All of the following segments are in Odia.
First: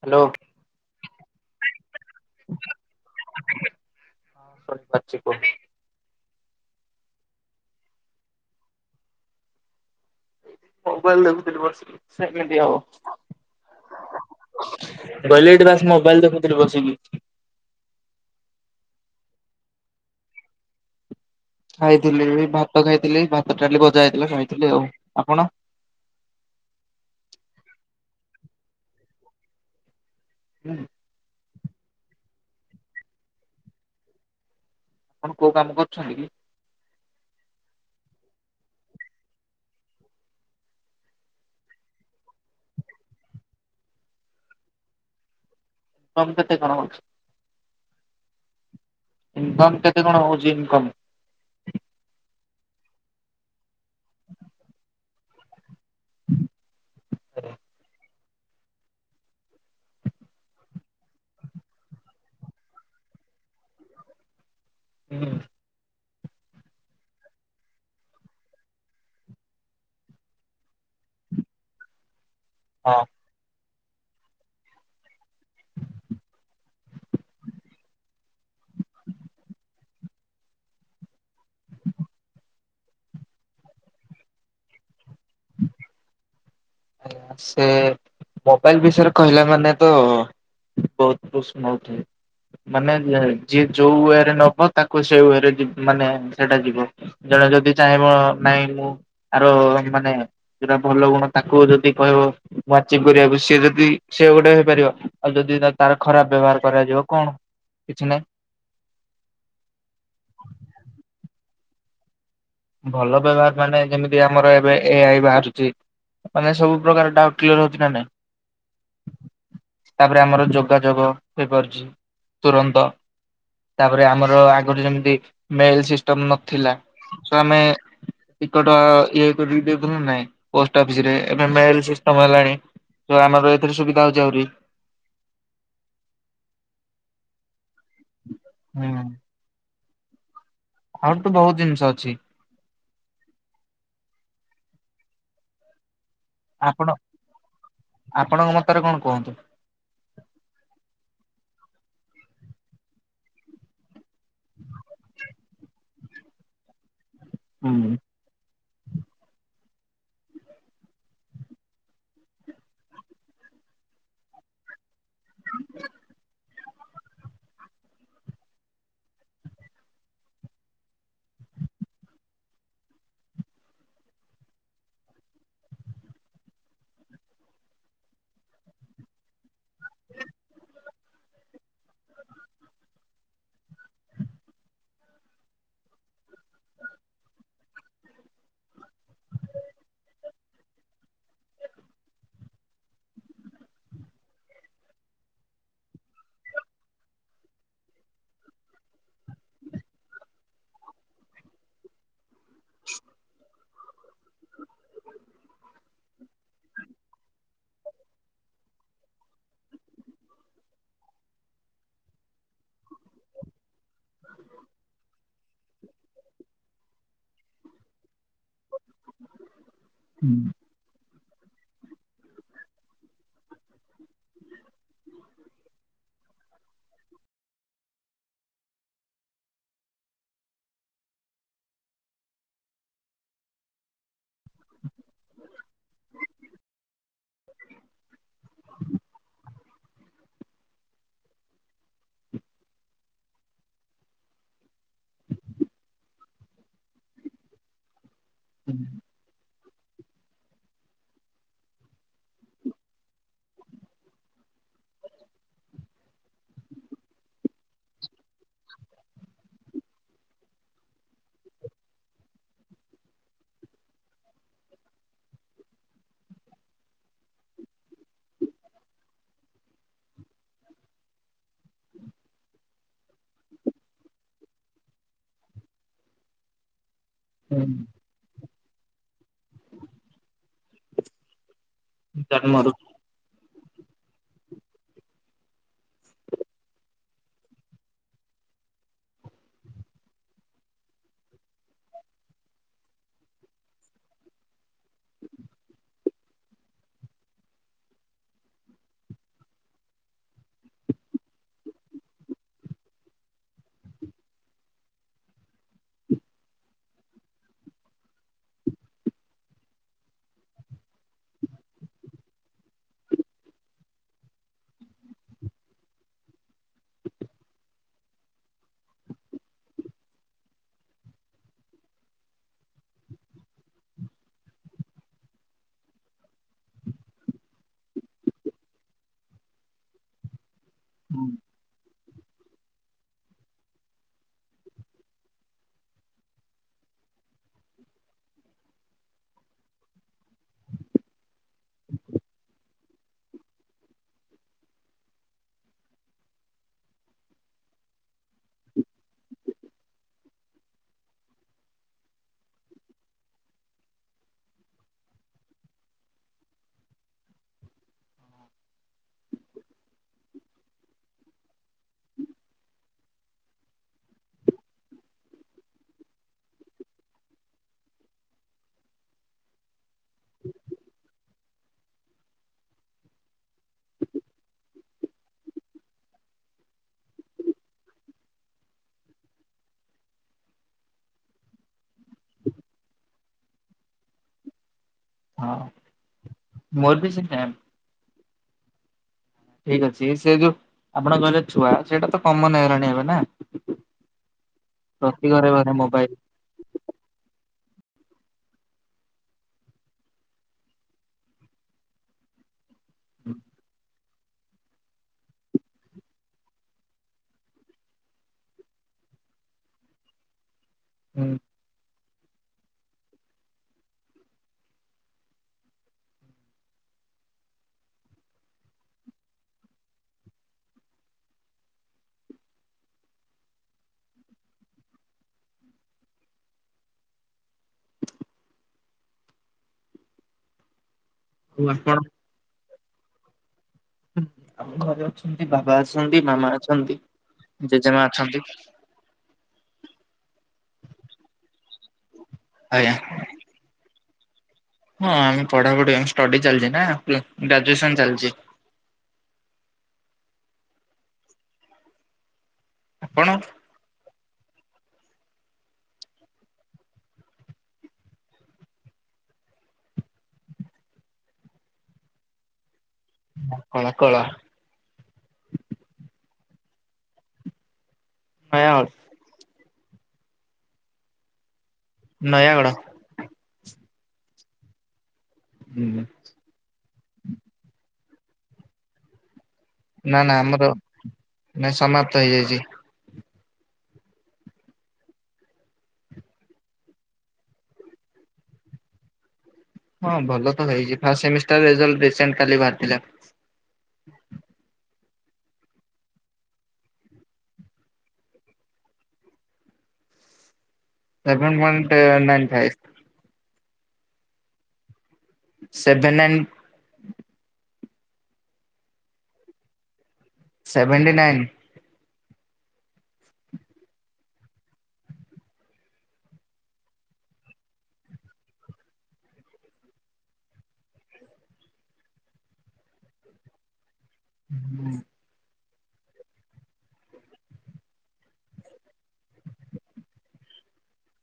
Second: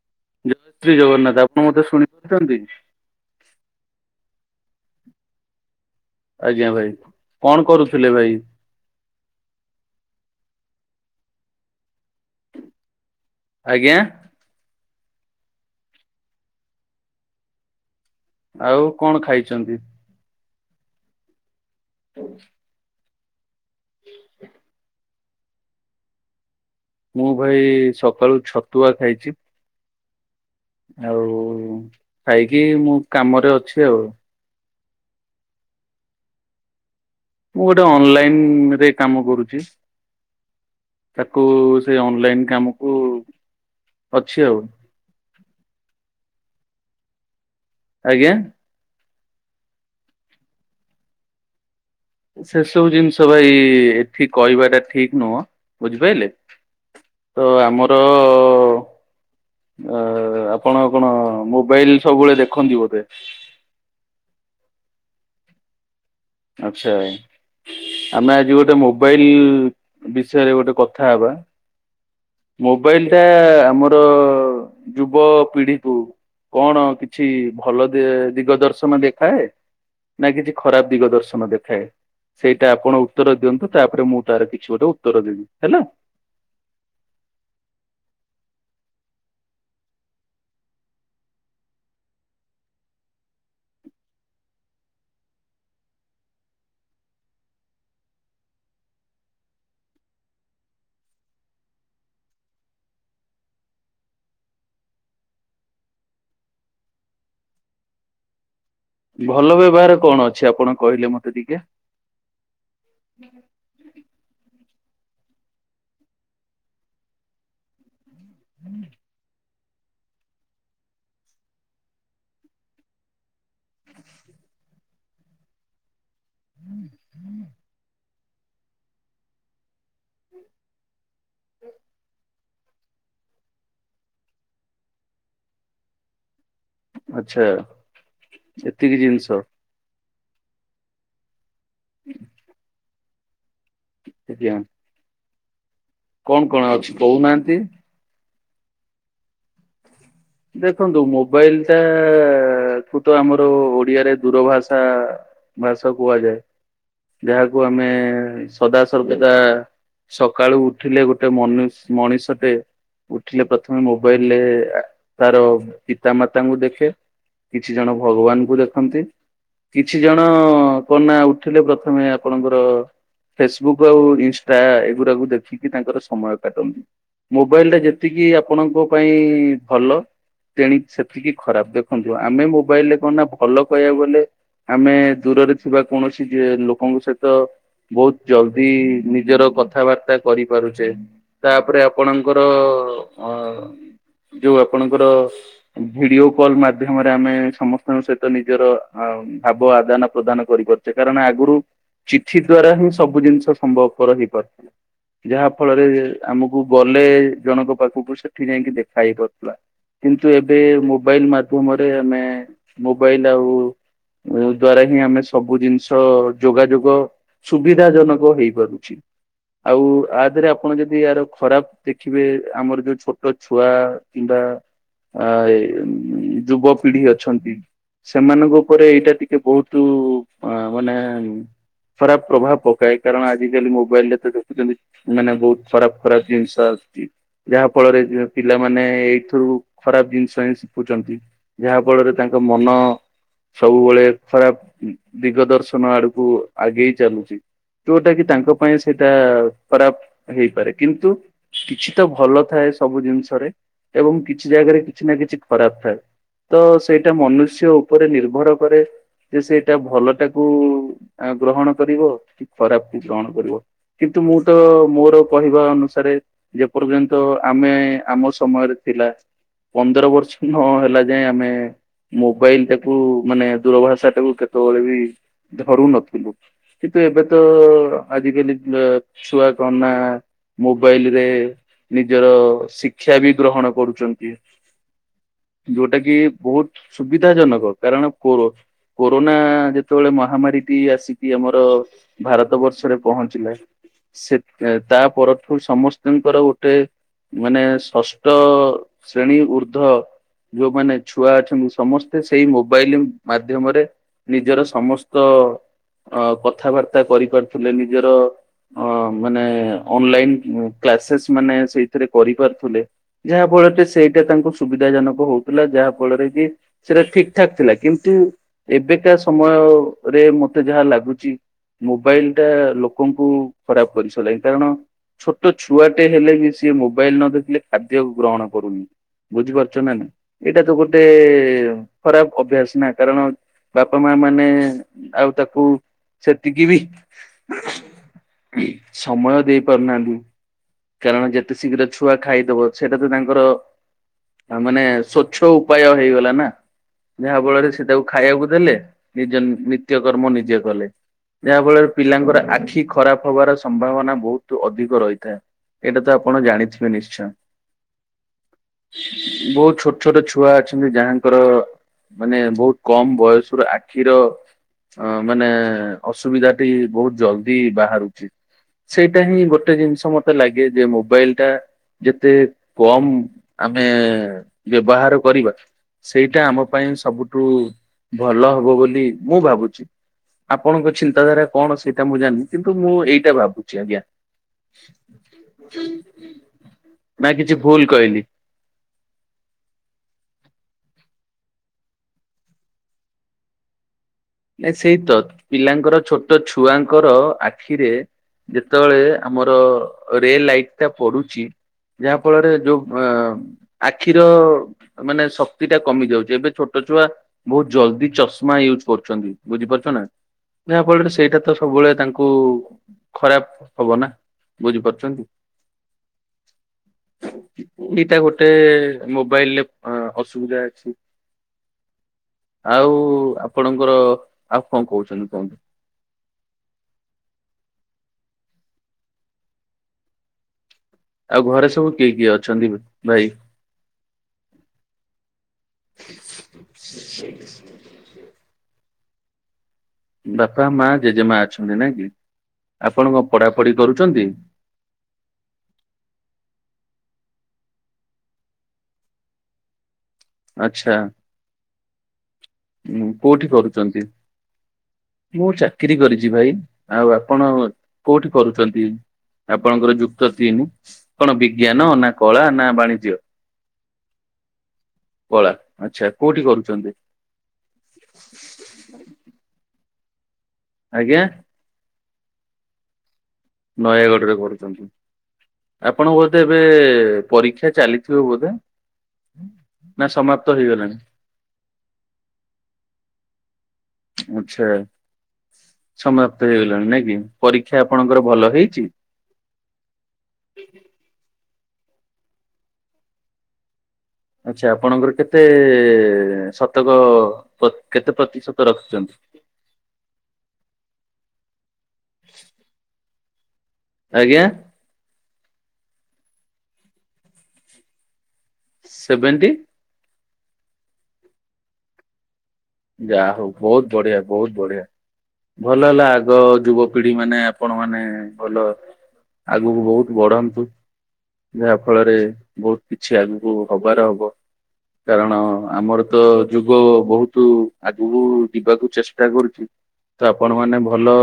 ହ୍ୟାଲୋ ଜୟ ଶ୍ରୀ ଜଗନ୍ନାଥ ଆପଣ ମତେ ଶୁଣିପାରୁଛନ୍ତି? ହଁ ଶୁଣି ପାରୁଛି କୁହ। ଆଜ୍ଞା ଭାଇ କଣ କରୁଥିଲେ ଭାଇ? ମୋବାଇଲ ଦେଖୁଥିଲି ବସିକି ସେଭେନ୍ ଟି ହବ। ଆଜ୍ଞା। ମୁଁ କହିଲି ଏଠି ବାସ୍ ମୋବାଇଲ ଦେଖୁଥିଲି ବସିକି। ଆଉ କଣ ଖାଇଛନ୍ତି? ଖାଇଥିଲି ଭାତ ଖାଇଥିଲି, ଭାତ, ଡାଲି, ଭଜା ହେଇଥିଲା ଖାଇଥିଲି ଆଉ ଆପଣ? ମୁଁ ଭାଇ ସକାଳୁ ଛତୁଆ ଖାଇଛି। ହୁଁ। ଆଉ ଖାଇକି ମୁଁ କାମରେ ଅଛି ଆଉ। ଆପଣ କୋଉ କାମ କରୁଛନ୍ତି କି? ମୁଁ ଗୋଟେ ଅନଲାଇନ ରେ କାମ କରୁଛି। ତାକୁ ସେଇ ଅନଲାଇନ କାମକୁ ଅଛି ଆଉ। କମ କେତେ କଣ ଅଛି? ଆଜ୍ଞା। ଇନକମ କେତେ କଣ ହଉଚି ଇନକମ? ସେସବୁ ଜିନିଷ ଭାଇ ଏଠି କହିବାଟା ଠିକ ନୁହଁ। ବୁଝିପାଇଲେ ତ ଆମର [inaudible] ଅ ଆପଣ କଣ ମୋବାଇଲ ସବୁବେଳେ ଦେଖନ୍ତି ବୋଧେ। ହୁଁ। ଆଛା। ଆମେ ଆଜି ଗୋଟେ ମୋବାଇଲ ବିଷୟରେ ଗୋଟେ କଥା ହବା। ମୋବାଇଲ ଟା ଆମର ଯୁବ ପିଢିକୁ କଣ କିଛି ଭଲ ଦିଗ ଦର୍ଶନ ଦେଖାଏ ନା କିଛି ଖରାପ ଦିଗ ଦର୍ଶନ ଦେଖାଏ, ସେଇ ଟା ଆପଣ ଉତ୍ତର ଦିଅନ୍ତୁ ତାପରେ ମୁଁ ତାର କିଛି ଗୋଟେ ଉତ୍ତର ଦେବି ହେଲା। ସେ ମୋବାଇଲ ବିଷୟରେ କହିଲା ମାନେ ତ ବହୁତ ପ୍ରଶ୍ନ ଉଠେ। ମାନେ ଯିଏ ଯୋଉ ୱରେ ନବ ତାକୁ ସେ ୱେରେ ମାନେ ସେଟା ଯିବ। ଜଣେ ଯଦି ଚାହିଁବ ନାଇଁ ମୁଁ ଆର ମାନେ ଯଉଟା ଭଲ ଗୁଣ ତାକୁ ଯଦି କହିବ ୱାଚିଂ କରିବାକୁ ସିଏ ଯଦି ସେ ଗୋଟେ ହେଇପାରିବ ଆଉ ଯଦି ତାର ଖରାପ ବ୍ୟବହାର କରାଯିବ କଣ କିଛି ନାହିଁ। ଭଲ ବ୍ୟବହାର କଣ ଅଛି ଆପଣ କହିଲେ ମତେ ଟିକେ? ଭଲ ବ୍ୟବହାର ମାନେ ଯେମିତି ଆମର ଏବେ ଏ ଆଇ ବାହାରୁଛି ମାନେ ସବୁ ପ୍ରକାର ଡାଉଟ କିଲିୟର ହଉଛି ନା ନାଇଁ। [inaudible] ତାପରେ ଆମର ଯୋଗାଯୋଗ ହେଇପାରୁଛି ତୁରନ୍ତ। ତାପରେ ଆମର ଆଗରୁ ଯେମିତି ମେଲ ସିଷ୍ଟମ ନଥିଲା ସ ଆମେ ଟିକଟ ଇଏ କରିକି ଦେଉଥିଲେ ନାଇଁ ପୋଷ୍ଟ ଅଫିସ ରେ। ଏବେ ମେଲ ସିଷ୍ଟମ ହେଲାଣି ତ ଆମର ଏଥିରେ ସୁବିଧା ହଉଛି ଆହୁରି। ଆଚ୍ଛା ହୁଁ ଏତିକି ଜିନିଷ। ଆହୁରି ତ ବହୁତ ଜିନିଷ ଅଛି। ଆଜ୍ଞା। କଣ କଣ ଆପଣ ଅଛି କହୁନାହାନ୍ତି। ଆପଣଙ୍କ ମତରେ କଣ କୁହନ୍ତୁ। ଦେଖନ୍ତୁ ମୋବାଇଲ ଟା କୁ ତ ଆମର ଓଡିଆରେ ଦୂର ଭାଷା ଭାଷା କୁହାଯାଏ ଯାହାକୁ ହୁଁ ଆମେ ସଦା ସର୍ବଦା ସକାଳୁ ଉଠିଲେ ଗୋଟେ ମନସ ମଣିଷଟେ ଉଠିଲେ ପ୍ରଥମେ ମୋବାଇଲରେ ତାର ପିତା ମାତାଙ୍କୁ ଦେଖେ। କିଛି ଜଣ ଭଗବାନଙ୍କୁ ଦେଖନ୍ତି। କିଛି ଜଣ କନା ଉଠିଲେ ପ୍ରଥମେ ଆପଣଙ୍କର ଫେସବୁକ୍ ଆଉ ଇନଷ୍ଟା ଏଗୁରାକୁ ଦେଖିକି ତାଙ୍କର ସମୟ କାଟନ୍ତି। ମୋବାଇଲ ଟା ଯେତିକି ଆପଣଙ୍କ ପାଇଁ ଭଲ। ତେଣ ସେତିକି ଖରାପ ଦେଖନ୍ତୁ ଆମେ ମୋବାଇଲ ରେ କଣ ନା ଭଲ କହିବାକୁ ଗଲେ ଆମେ ଦୂରରେ ଥିବା କୌଣସି ଲୋକଙ୍କ ସହିତ ବହୁତ ଜଲଦି ନିଜର କଥାବାର୍ତ୍ତା କରିପାରୁଛେ। ତାପରେ ଆପଣଙ୍କର ଅ ଯୋଉ ଆପଣଙ୍କର ଭିଡିଓ କଲ ମାଧ୍ୟମରେ ଆମେ ସମସ୍ତଙ୍କ ସହିତ ନିଜର ଆ ଭାବ ଆଦାନ ପ୍ରଦାନ କରିପାରୁଛେ କାରଣ ଆଗରୁ ଚିଠି ଦ୍ଵାରା ହିଁ ସବୁ ଜିନିଷ ସମ୍ଭବପର ହେଇ ଯାହା ଫଳରେ ଆମକୁ ଗଲେ ଜଣଙ୍କ ପାଖକୁ ସେଠି ଯାଇକି ଦେଖା ହେଇ ପା କିନ୍ତୁ ଏବେ ମୋବାଇଲ ମାଧ୍ୟମରେ ଆମେ ମୋବାଇଲ ଆଉ ଯଉ ଦ୍ୱାରା ହିଁ ଆମେ ସ ସବୁ ଜିନିଷ ଯୋଗାଯୋଗ ସୁବିଧା ଜନକ ହେଇପାରୁଛି ଆଉ ତା ଦେହରେ ଆପଣ ଯଦି ଏହାର ଖରାପ ଦେଖିବେ ଆମର ଯୋଉ ଛୋଟ ଛୁଆ କିମ୍ବା ଆ ଯୁବ ପିଢି ଅଛନ୍ତି। ସେମାନଙ୍କ ଉପରେ ଏଇଟା ଟିକେ ବହୁତ ଅ ମାନେ ଖରାପ ପ୍ରଭାବ ପକାଏ କାରଣ ଆଜିକାଲି ମୋବାଇଲ ରେ ତ ଦେଖୁଛନ୍ତି। ମାନେ ବହୁତ ଖରାପ ଖରାପ ଜିନିଷ ଆସୁଛି ଯାହା ଫଳରେ ପିଲାମାନେ ଏଇଥିରୁ ଖରାପ ଜିନିଷ ହିଁ ଶିଖୁଛନ୍ତି ଯାହା ଫଳରେ ତାଙ୍କ ମନ ସବୁବେଳେ ଖରାପ ଦିଗ ଦର୍ଶନ ଆଡକୁ ଆଗେଇ ଚାଲୁଛି। ଯୋଉଟା କିି ତାଙ୍କ ପାଇଁ ସେଇଟା ଖରାପ ହେଇପାରେ କିନ୍ତୁ କିଛି ତ ଭଲ ଥାଏ ସବୁ ଜିନିଷରେ। ଏବଂ କିଛି ଜାଗାରେ କିଛି ନା କିଛି ଖରାପ ଥାଏ। ତ ସେଇଟା ମନୁଷ୍ୟ ଉପରେ ନିର୍ଭର କରେ। ଯେ ସେଇଟା ଭଲ ଟାକୁ ଗ୍ରହଣ କରିବ କି ଖରାପକୁୁ ଗ୍ରହଣ କରିବ। କିନ୍ତୁ ମୁଁ ତ ମୋର କହିବା ଅନୁସାରେ ଯେ ପର୍ଯ୍ୟନ୍ତ ଆମେ ଆମ ସମୟରେ ଥିଲା ପନ୍ଦର ବର୍ଷ ନ ହେଲା ଯାଏ ଆମେ ମୋବାଇଲ ଟାକୁ ମାନେ ଦୂରଭାଷା ଟାକୁ କେତେବେଳେ ବି ଧରୁନଥିଲୁ। କିନ୍ତୁ ଏବେ ତ ଆଜିକାଲି ର ଛୁଆ କଣ ନା ମୋବାଇଲରେ ନିଜର ଜନ୍ମରୁ ଶିକ୍ଷା ବି ଗ୍ରହଣ କରୁଛନ୍ତି। ଯୋଉଟା କି ବହୁତ ସୁବିଧା ଜନକ କାରଣ କୋର କୋରୋନା ଯେତେବେଳେ ମହାମାରୀଟି ଆସିକି ଆମର ଭାରତ ବର୍ଷରେ ପହଞ୍ଚିଲା। ସେ ତା ପରଠୁ ସମସ୍ତଙ୍କର ଗୋଟେ ମାନେ ଷଷ୍ଠ ଶ୍ରେଣୀ ଉର୍ଦ୍ଧ ଯୋଉମାନେ ଛୁଆ ଅଛନ୍ତି ସମସ୍ତେ ସେଇ ମୋବାଇଲି ମାଧ୍ୟମରେ ନିଜର ସମସ୍ତ ଅ କଥାବାର୍ତ୍ତା କରିପାରୁଥିଲେ ନିଜର ଅ ମାନେ ଅନଲାଇନ ଉଁ କ୍ଲାସେସ୍ ମାନେ ସେଇଥିରେ କରିପାରୁଥିଲେ ଯାହା ଫଳରେ ଟିକେ ସେଇଟା ତାଙ୍କୁ ସୁବିଧା ଜନକ ହୋଉଥିଲା ଯାହା ଫଳରେ କି ସେଟା ଠିକ ଠାକ୍ ଥିଲା କିନ୍ତୁ ଏବେକା ସମୟରେ ମତେ ଯାହା ଲାଗୁଚି ମୋବାଇଲଟା ଲୋକଙ୍କୁ ଖରାପ କରି ସଇଲାଣି କାରଣ ଛୋଟ ଛୁଆଟେ ହେଲେ ବି ସିଏ ମୋବାଇଲ ନ ଦେଖିଲେ ଖାଦ୍ୟ ଗ୍ରହଣ କରୁନି। ବୁଝିପାରୁଚ ନା ନାଇଁ ଏଇଟା ତ ଗୋଟେ ଖରାପ ଅଭ୍ୟାସ ନା କାରଣ ବାପା ମାଆ ମାନେ ଆଉ ତାକୁ ସେତିକି ବି ସମୟ ଦେଇ ପାରୁନାହାନ୍ତି କାରଣ ଯେତେ ଶୀଘ୍ର ଛୁଆ ଖାଇଦବ ସେଇଟା ତ ତାଙ୍କର ମାନେ ସ୍ଵଚ୍ଛ ଉପାୟ ହେଇଗଲା ନା। ଯାହା ଫଳରେ ସେ ତାକୁ ଖାଇବାକୁ ଦେଲେ ନିଜ ନିତ୍ୟକର୍ମ ନିଜେ କଲେ। ଯାହା ଫଳରେ ପିଲାଙ୍କର ଆଖି ଖରାପ ହବାର ସମ୍ଭାବନା ବୋହୁତୁ ଅଧିକ ରହିଥାଏ। ଏଇଟା ତ ଆପଣ ଜାଣିଥିବେ ନିଶ୍ଚୟ। ବୋହୁତ ଛୋଟ ଛୋଟ ଛୁଆ ଅଛନ୍ତି ଯାହାଙ୍କର ମାନେ ବୋହୁତ କମ ବୟସରୁ ଆଖିର ଅ ମାନେ ଅସୁବିଧାଟି ବୋହୁତ ଜଲଦି ବାହାରୁଚି। ସେଇଟା ହିଁ ଗୋଟେ ଜିନିଷ ମତେ ଲାଗେ ଯେ ମୋବାଇଲଟା ଯେତେ କମ ଆମେ ବ୍ୟବହାର କରିବା ସେଇଟା ଆମ ପାଇଁ ସବୁଠୁ ଭଲ ହବ ବୋଲି ମୁଁ ଭାବୁଚି। ଆପଣଙ୍କ ଚିନ୍ତାଧାରା କଣ ସେଇଟା ମୁଁ ଜାଣିନି କିନ୍ତୁ ମୁଁ ଏଇଟା ଭାବୁଚି ଆଜ୍ଞା। ହଁ ମୋର ବି ନା ସେଇ ସେମ୍। କିଛି ଭୁଲ କହିଲି ଠିକ ଅଛି ଏଇ ସେ ଯୋଉ ଆପଣ କହିଲେ ଛୁଆ ସେଇଟା ତ କମନ୍ ହେଇଗଲାଣି ଏବେନା। ନାଇ ସେଇ ତ ପିଲାଙ୍କର ମୋବାଇଲ ଛୋଟ ଛୁଆଙ୍କର ଆଖିରେ ଯେତବେଳେ ଆମର ରେ ଲାଇଟଟା ପଡୁଚି ଯାହା ଫଳରେ ଯୋଉ ମ ଆଖିର ମାନେ ଶକ୍ତିଟା କମି ଯାଉଚି ଏବେ ଛୋଟ ଛୁଆ ବୋହୁତ ଜଲଦି ଚଷମା ୟୁଜ କରୁ ଛନ୍ତି ବୁଝିପାରୁଛ ନା ଯାହା ଫଳରେ ସେଇଟା ଆଉ ତ ସବୁବେଳେ ତାଙ୍କୁ ଖରାପ ହବ ନା ବୁଝି ପାରୁଚନ୍ତି। ହ ଏଇଟା ଗୋଟେ ମୋବାଇଲରେ ଅ ଅସୁବିଧା ଅଛି। ଆଉ ଆପଣଙ୍କର ଆଉ କଣ କୋହୁଚନ୍ତି କୁହନ୍ତୁ। ଆଉ ଘରେ ସବୁ ଆପଣ କିଏ କିଏ ଅଛନ୍ତି ଏବେ ଭାଇ? ହୁଁ ଆମ ଘରେ ଅଛନ୍ତି ବାବା ଅଛନ୍ତି, ମାମା ଅଛନ୍ତି, ଜେଜେମା ଅଛନ୍ତି। ବାପା, ମାଆ, ଜେଜେମାଆ ଅଛନ୍ତି ନାଇ କି ଆଜ୍ଞା ଆପଣ କଣ ପଢାପଢି କରୁଚନ୍ତି? ହଁ ଆମ ପଢାପଢି ଅମ ଷ୍ଟଡି ଚାଲିଚି ନା [unintelligible] ଗ୍ରାଜୁଏସନ ଚାଲଚି। ଆଛା ଉମୁ ଆପଣ କୋଉଠି କରୁଚନ୍ତି? ମୁଁ ଚାକିରୀ କରିଚି ଭାଇ ଆଉ ଆପଣ କୋଉଠି କରୁଚନ୍ତି? ଆପଣଙ୍କର ଯୁକ୍ତ ତିନି କଣ ବିଜ୍ଞାନ ନା କଳା ନା ବାଣିଜ୍ୟ? ମୋ କଳା କଳା। କଳା ଆଚ୍ଛା କୋଉଠି କରୁଚନ୍ତି? ନୟାଗଡ। ଆଗିଆଁ? ନୟାଗଡ଼। ନୟାଗଡରେ କରୁଚନ୍ତି ହୁଁ। ଆପଣଙ୍କୁ ବୋଧେ ଏବେ ପରୀକ୍ଷା ଚାଲିଥିବ ବୋଧେ ନା ସମାପ୍ତ ହେଇଗଲାଣି? ନାଇଁ ସମାପ୍ତ ହେଇଯାଇଚି। ଆଚ୍ଛା ସମାପ୍ତ ହେଇଗଲାଣି ନାଇଁ କି ପରୀକ୍ଷା ଆପଣଙ୍କର ଭଲ ହେଇଚି? ହଁ ଭଲ ତ ହେଇଚି ଫାଷ୍ଟ ସେମିଷ୍ଟାର ରେଜଲ୍ଟ କାଲି ରିସେଣ୍ଟ ବାହାରିଥିଲା। ଆଛା ଆପଣଙ୍କର କେତେ ଶତକ ପ କେତେ ପ୍ରତିଶତ ରଖିଚନ୍ତି? Seven point nine five. ଆଜ୍ଞା। Seven nine seventy seventy nine. ଯା ହଉ ବହୁତ ବଢିଆ ବହୁତ ବଢ଼ିଆ। ଭଲ ହେଲା ଆଗ ଯୁବପିଢି ମାନେ ଆପଣ ମାନେ ଭଲ ଆଗକୁ ବହୁତ ବଢନ୍ତୁ। ଯାହା ଫଳରେ ବହୁତ କିଛି ଆଗକୁ ହବାର ହବ। ହୁଁ। କାରଣ ଆମର ତ ଯୁଗ ବହୁତ ତୁ ଆଗକୁ ଯିବାକୁ ଚେଷ୍ଟା କରୁଚୁ ତ ଆପଣ ମାନେ ଭଲ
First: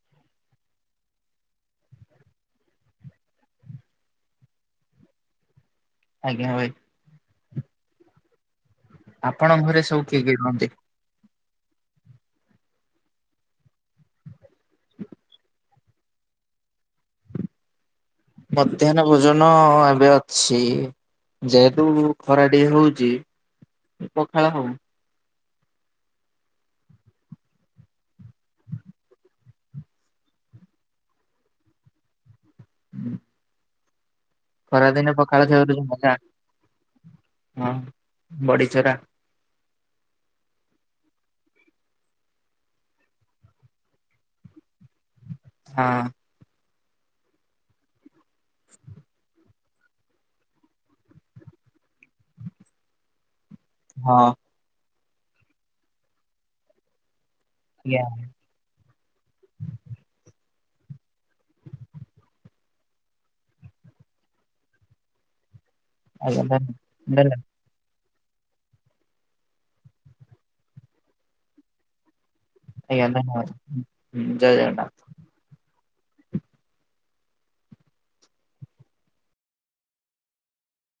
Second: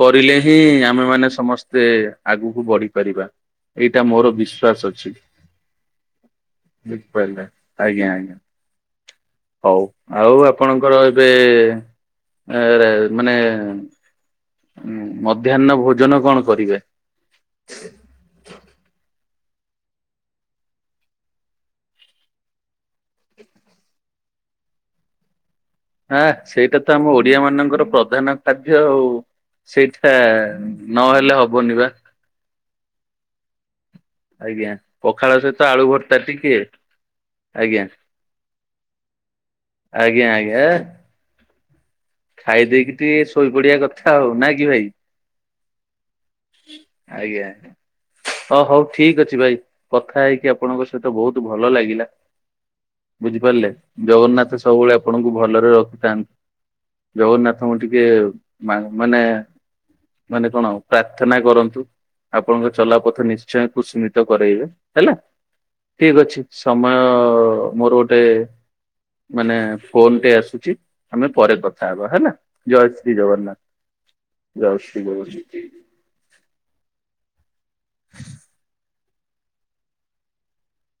କରିଲେ ହିଁ ଆମେ ମାନେ ସମସ୍ତେ ଆଗକୁ ବଢିପାରିବା। ଏଇଟା ମୋର ବିଶ୍ଵାସ ଅଛି। ଆଜ୍ଞା ଭାଇ। ବୁଝି ପାରିଲେ ଆଜ୍ଞା ଆଜ୍ଞା। ଆପଣ ହଉ ଘରେ ସବୁ କିଏ କିଏ ଆଉ ରୁହନ୍ତି? ଆପଣଙ୍କର ଏବେ ଏ ରେ ମାନେ ହଁ ମଧ୍ୟାହ୍ନ ଭୋଜନ କଣ କରିବେ? ମଧ୍ୟାହ୍ନ ଭୋଜନ ଏବେ ଅଛି। ଯେହେତୁ ଖରା ଟିଏ ହଉଚି ପଖାଳ ହଉ। ଆହା ସେଇଟା ତ ଆମ ଓଡିଆ ମାନଙ୍କର ପ୍ରଧାନ କାର୍ଯ୍ୟ ଆଉ। ସେଇଟା ନହେଲେ ହବନି ବା। ହୁଁ। ଆଜ୍ଞା। ଖରାଦିନେ ସହିତ ପଖାଳ ଆଳୁ ମଜା ଭର୍ତ୍ତା ଟିକେ ହଁ ଆଜ୍ଞା ବଡି ଚୁରା ଆଜ୍ଞା ଆଜ୍ଞା ଏହେ। ଖାଇ ଦେଇକି ଟିକେ ଶୋଇପଡିବା କଥା ଆଉ ନା କି ଭାଇ? ହଁ। ଆଜ୍ଞାା ହ ହଉ ଠିକ୍ ଅଛି ଭାଇ। କଥା ହେଇକି ଆପଣଙ୍କ ସହିତ ବହୁତ୍ ଭଲ ଲାଗିଲା ବୁଝିପାରିଲେ ହଁ ଜଗନ୍ନାଥ ସବୁ ସବୁବେଳେ ଆପଣଙ୍କୁ ଭଲରେ ରଖିଥାନ୍ତୁ। ଜଗନ୍ନାଥଙ୍କୁ ଟିକେ ଆଜ୍ଞା ମା ମାନେ ମାନେ କଣ ପ୍ରାର୍ଥନା କରନ୍ତୁ। ଆପଣଙ୍କ ଚଲାପଥ ନିଶ୍ଚୟ କୁସିମିତ କରେଇବେ ହେଲା। ଠିକ୍ ଅଛି ଆଜ୍ଞା ଧନ୍ୟ ସମୟ ଧନ୍ୟ ମୋର ଗୋ ଟେ ମାନେ ଫୋନ୍ ଟେ ଆସୁଚି। ପରେ କଥା ହବା ହେବା ହେଲା ଜୟ ଆଜ୍ଞା ଶ୍ରୀ ଧନ୍ୟବାଦ। ଜଗନ୍ନାଥ ଜୟ ଶ୍ରୀ ଜୟ ଶ୍ରୀ।